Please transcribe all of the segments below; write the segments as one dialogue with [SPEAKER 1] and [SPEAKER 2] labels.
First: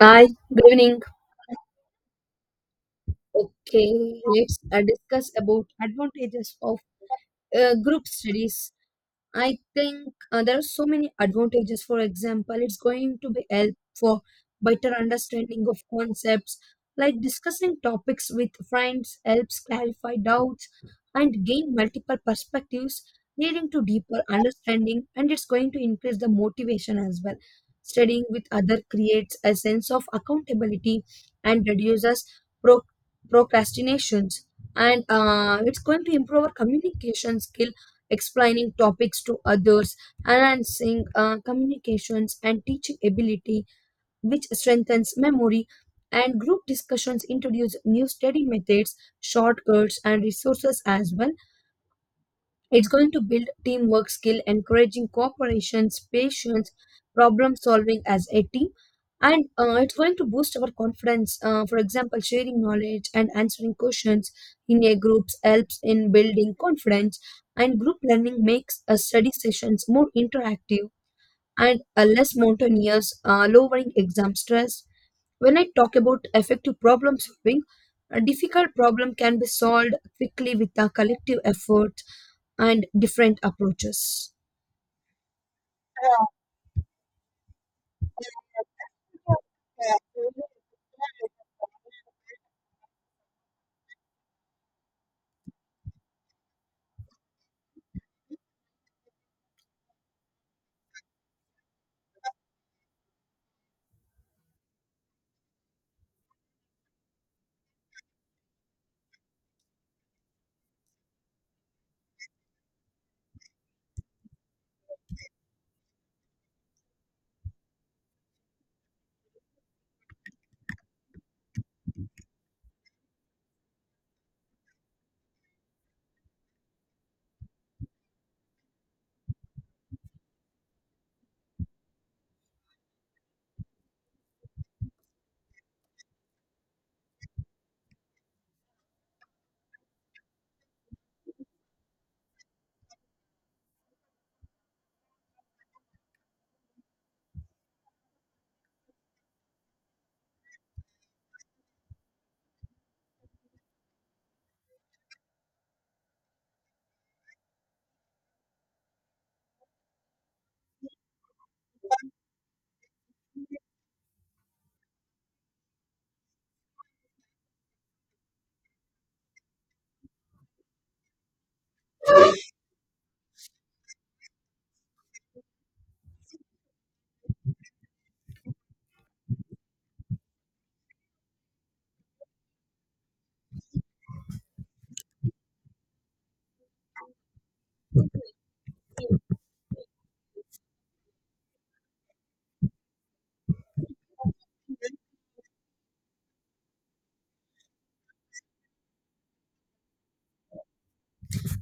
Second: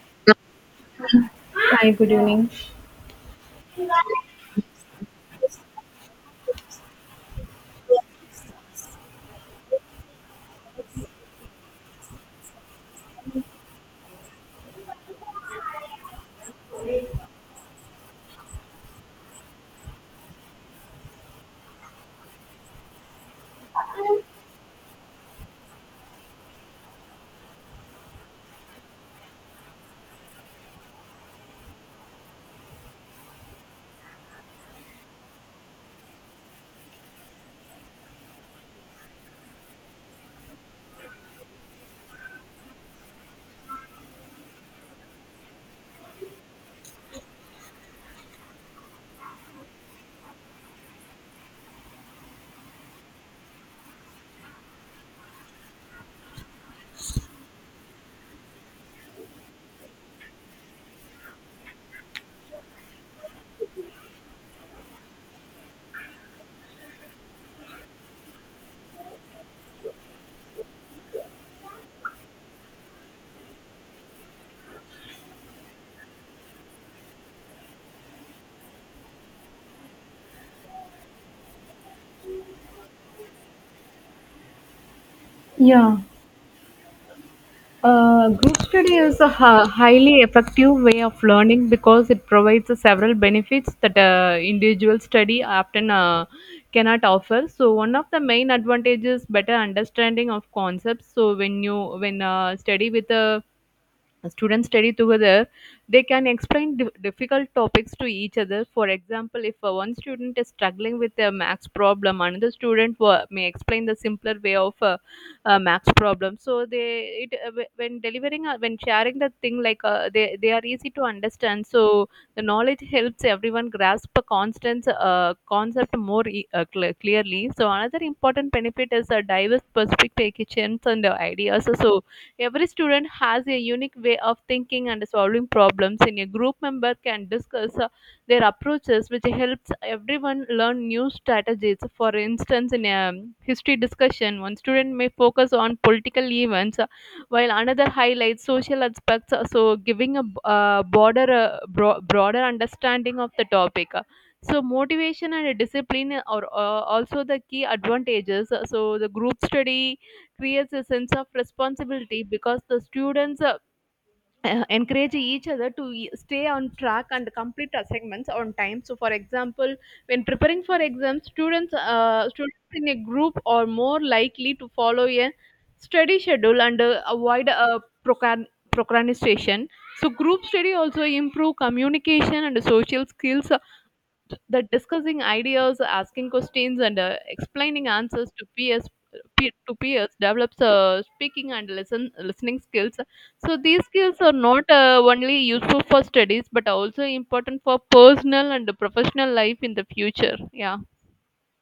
[SPEAKER 1] Hi, good evening.
[SPEAKER 2] Hi, good evening.
[SPEAKER 1] Okay, let's discuss about advantages of group studies. I think there are so many advantages. For example, it's going to be help for better understanding of concepts, like discussing topics with friends helps clarify doubts and gain multiple perspectives, leading to deeper understanding. And it's going to increase the motivation as well. Studying with other creates a sense of accountability and reduces pro- procrastinations. And it's going to improve our communication skill explaining topics to others, enhancing communications and teaching ability, which strengthens memory. And group discussions introduce new study methods, shortcuts, and resources as well, it's going to build teamwork skill, encouraging cooperation, patience, problem solving as a team. And it's going to boost our confidence. For example, sharing knowledge and answering questions in a groups helps in building confidence. And group learning makes study sessions more interactive and less monotonous, lowering exam stress. When I talk about effective problem solving, a difficult problem can be solved quickly with a collective effort and different approaches.
[SPEAKER 2] Yeah, group study is a highly effective way of learning because it provides several benefits that individual study often cannot offer. So one of the main advantages better understanding of concepts. So when you when study with a students study together. They can explain difficult topics to each other. For example, if one student is struggling with a max problem, another student may explain the simpler way of max problem. So when delivering, when sharing the thing, like uh, they are easy to understand. So the knowledge helps everyone grasp a constant concept more clearly. So another important benefit is a diverse perspectives and ideas. So every student has a unique way of thinking and solving problems, and a group member can discuss their approaches, which helps everyone learn new strategies. For instance, in a history discussion, one student may focus on political events, while another highlights social aspects, so giving a broader understanding of the topic. So motivation and discipline are also the key advantages. So the group study creates a sense of responsibility because the students encourage each other to stay on track and complete assignments on time. So for example, when preparing for exams, students in a group are more likely to follow a study schedule and avoid procrastination. So group study also improve communication and social skills, that discussing ideas, asking questions, and explaining answers to peer to peers develops speaking and listening skills. So these skills are not only useful for studies but are also important for personal and professional life in the future. Yeah.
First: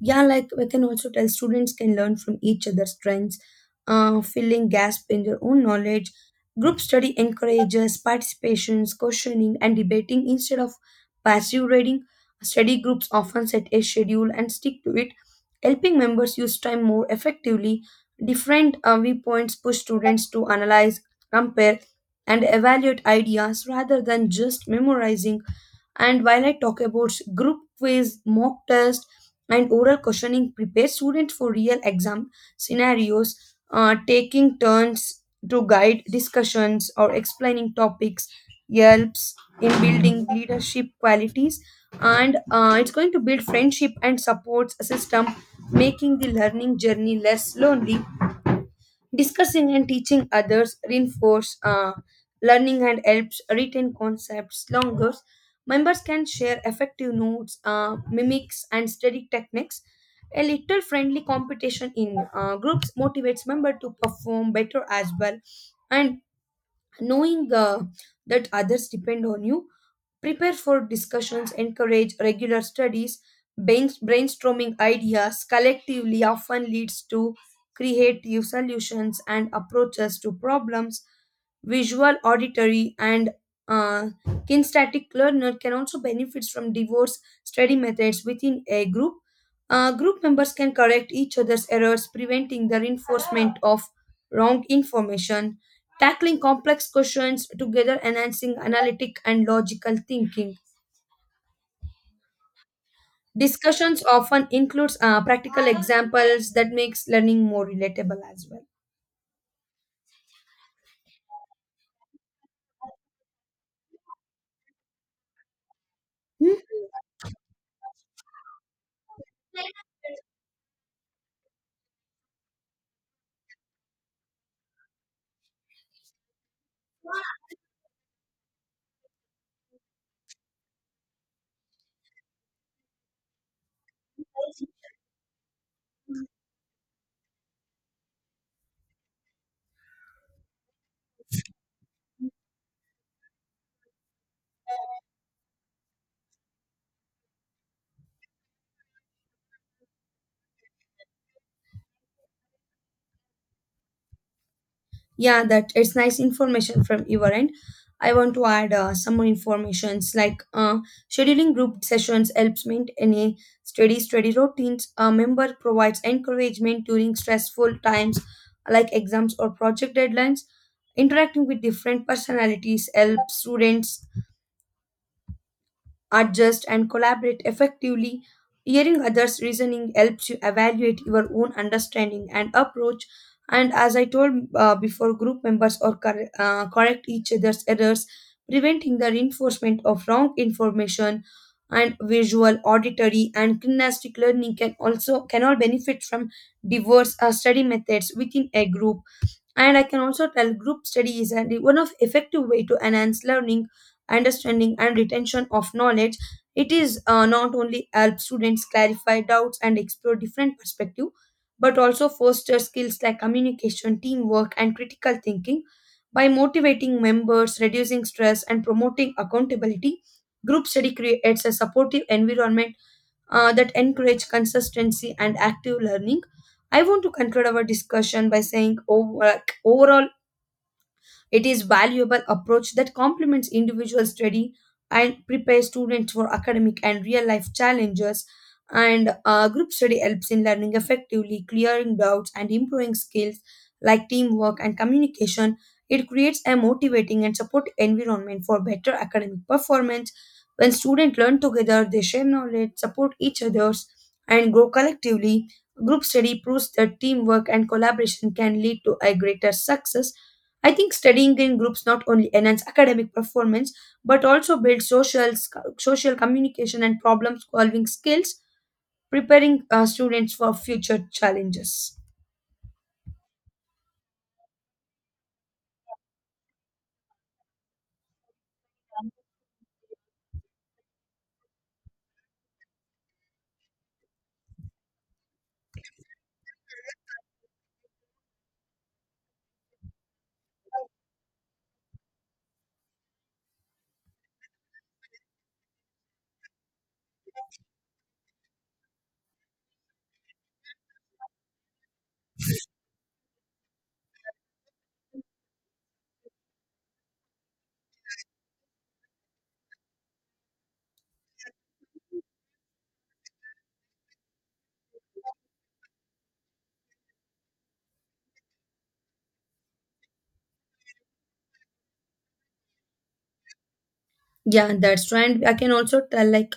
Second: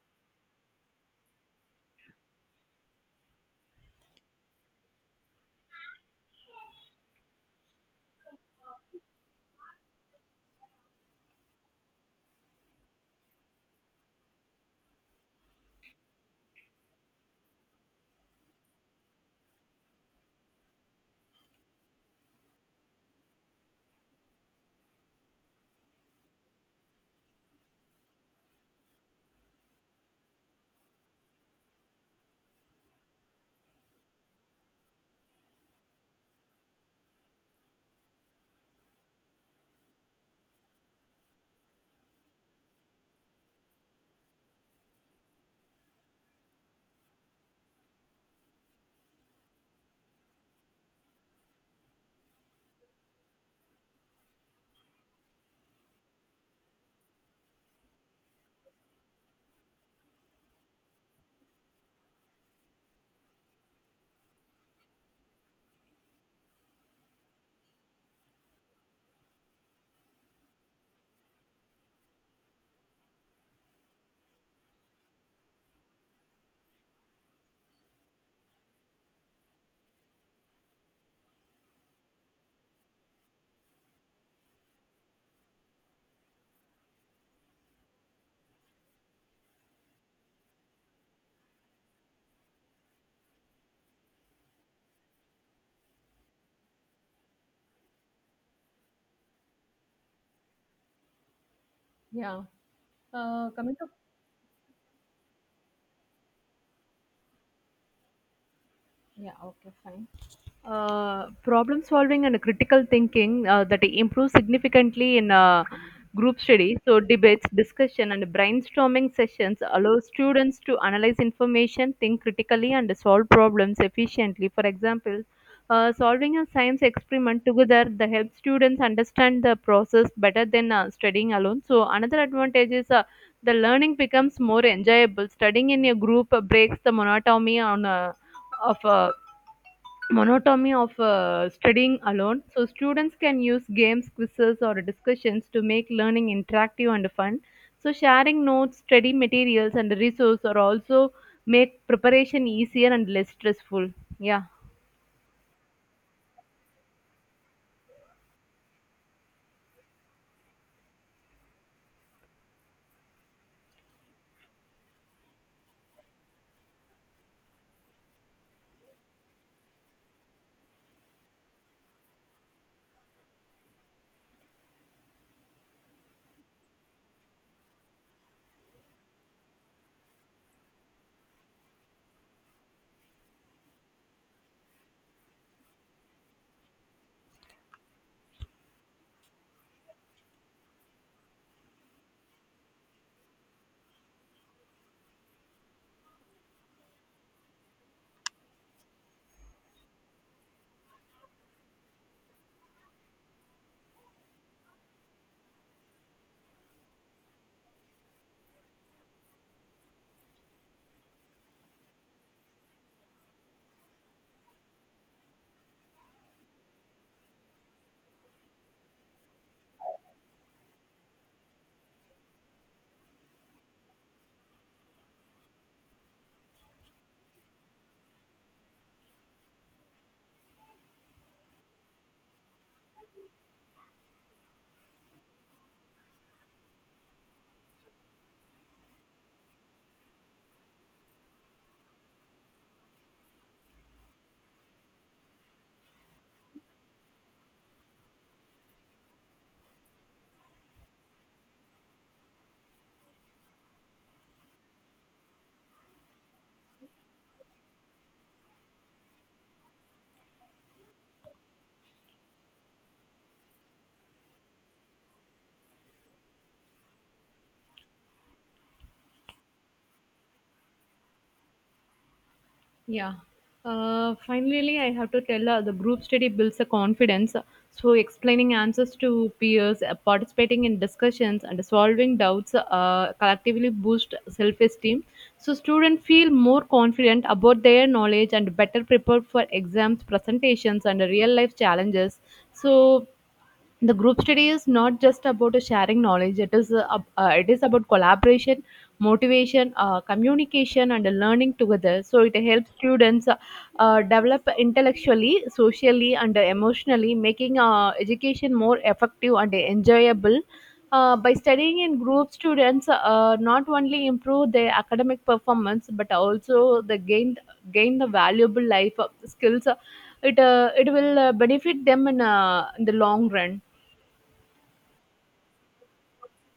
[SPEAKER 1] Yeah, like we can also tell students can learn from each other's strengths, filling gaps in their own knowledge. Group study encourages participations, questioning, and debating instead of passive reading. Study groups often set a schedule and stick to it, helping members use time more effectively. Different viewpoints push students to analyze, compare, and evaluate ideas rather than just memorizing. And while I talk about group quiz, mock test, and oral questioning, prepare students for real exam scenarios, taking turns to guide discussions or explaining topics helps in building leadership qualities, and it's going to build friendship and supports a system, making the learning journey less lonely. Discussing and teaching others reinforce learning and helps retain concepts longer. Members can share effective notes, mimics, and study techniques. A little friendly competition in groups motivates member to perform better as well, and knowing that others depend on you prepare for discussions encourage regular studies. Brain- Brainstorming ideas collectively often leads to creative solutions and approaches to problems. Visual, auditory, and uh, kinesthetic learner can also benefit from diverse study methods within a group. Group members can correct each other's errors, preventing the reinforcement of wrong information, tackling complex questions together, enhancing analytic and logical thinking.
[SPEAKER 2] Yeah. Coming to
[SPEAKER 1] Discussions often includes practical examples that makes learning more relatable as
[SPEAKER 2] Yeah, okay, fine. Problem solving and critical thinking that improves significantly in group
[SPEAKER 1] well.
[SPEAKER 2] study. So debates, discussion, and brainstorming sessions allow students to analyze information, think critically, and solve problems efficiently. For example, solving a science experiment together that helps students understand the process better than studying alone. So another advantage is the learning becomes more enjoyable. Studying in a group breaks the monotony on of monotony of studying alone. So students can use games, quizzes, or discussions to make learning interactive and fun. So sharing notes, study materials, and resources are also make preparation easier and less stressful. Yeah.
[SPEAKER 1] Yeah, that it's nice information from your end. I want to add some more informations like scheduling group sessions helps maintain a steady routines. A member provides encouragement during stressful times like exams or project deadlines. Interacting with different personalities helps students adjust, and collaborate effectively. Hearing others' reasoning helps you evaluate your own understanding and approach. And as I told before, group members or correct each other's errors, preventing the reinforcement of wrong information. And visual, auditory, and kinesthetic learning can also can all benefit from diverse study methods within a group. And I can also tell group study is one of effective way to enhance learning, understanding, and retention of knowledge. It is not only help students clarify doubts and explore different perspective, but also foster skills like communication, teamwork, and critical thinking. By motivating members, reducing stress, and promoting accountability, group study creates a supportive environment that encourage consistency and active learning. I want to conclude our discussion by saying over, like, overall it is valuable approach that complements individual study and prepares students for academic and real life challenges. And group study helps in learning effectively, clearing doubts, and improving skills like teamwork and communication. It creates a motivating and supportive environment for better academic performance. When students learn together, they share knowledge, support each other's, and grow collectively. Group study proves that teamwork and collaboration can lead to a greater success. I think studying in groups not only enhance academic performance but also build social communication and problem solving skills, preparing students for future challenges.
[SPEAKER 2] Yeah. Finally, I have to tell the group study builds a confidence. So explaining answers to peers, participating in discussions, and solving doubts collectively boost self esteem. So students feel more confident about their knowledge and better prepared for exams, presentations, and real life challenges. So the group study is not just about sharing knowledge. It is it is about collaboration, motivation, communication, and learning together. So it helps students develop intellectually, socially, and emotionally, making education more effective and enjoyable. By studying in group, students not only improve their academic performance, but also they gain the valuable life skills. It will benefit them in the long run.
[SPEAKER 1] Yeah, that's true. And I can also tell like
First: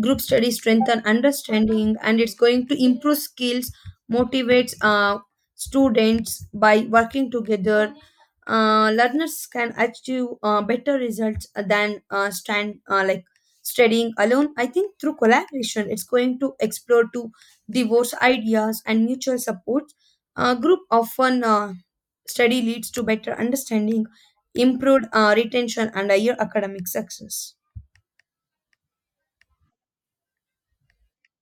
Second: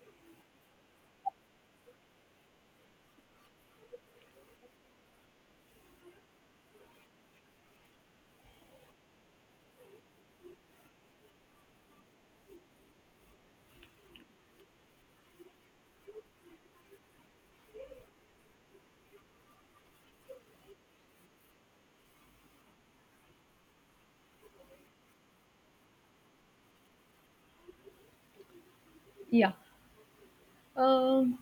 [SPEAKER 1] group study strengthen understanding and it's going to improve skills, motivates students by working together. Learners can achieve better results than stand like studying alone. I think through collaboration, it's going to explore to divorce ideas and mutual support. Group often study leads to better understanding, improved retention, and higher academic success.
[SPEAKER 2] Yeah. Um,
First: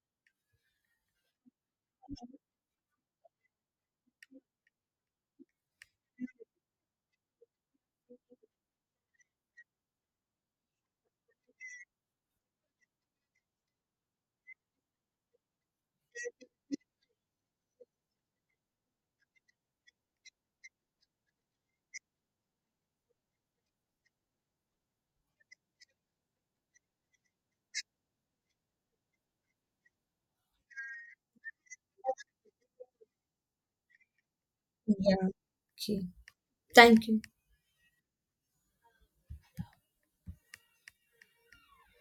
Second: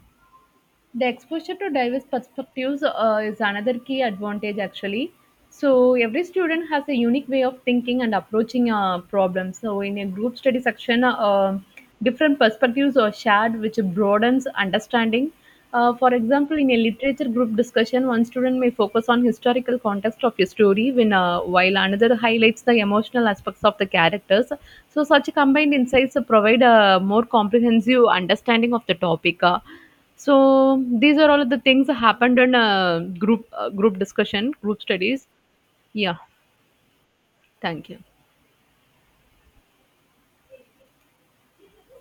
[SPEAKER 2] the exposure to diverse perspectives is another key advantage actually. So every student has a unique way of thinking and approaching a problem. So in a group study section, different perspectives are shared, which broadens understanding. For example, in a literature group discussion, one student may focus on historical context of a story, while another highlights the emotional aspects of the characters. So such combined insights provide a more comprehensive understanding of the topic. So these are all of the things that happened in group discussion, group studies.
[SPEAKER 1] Yeah, okay.
[SPEAKER 2] Yeah,
[SPEAKER 1] Thank you.
[SPEAKER 2] thank you.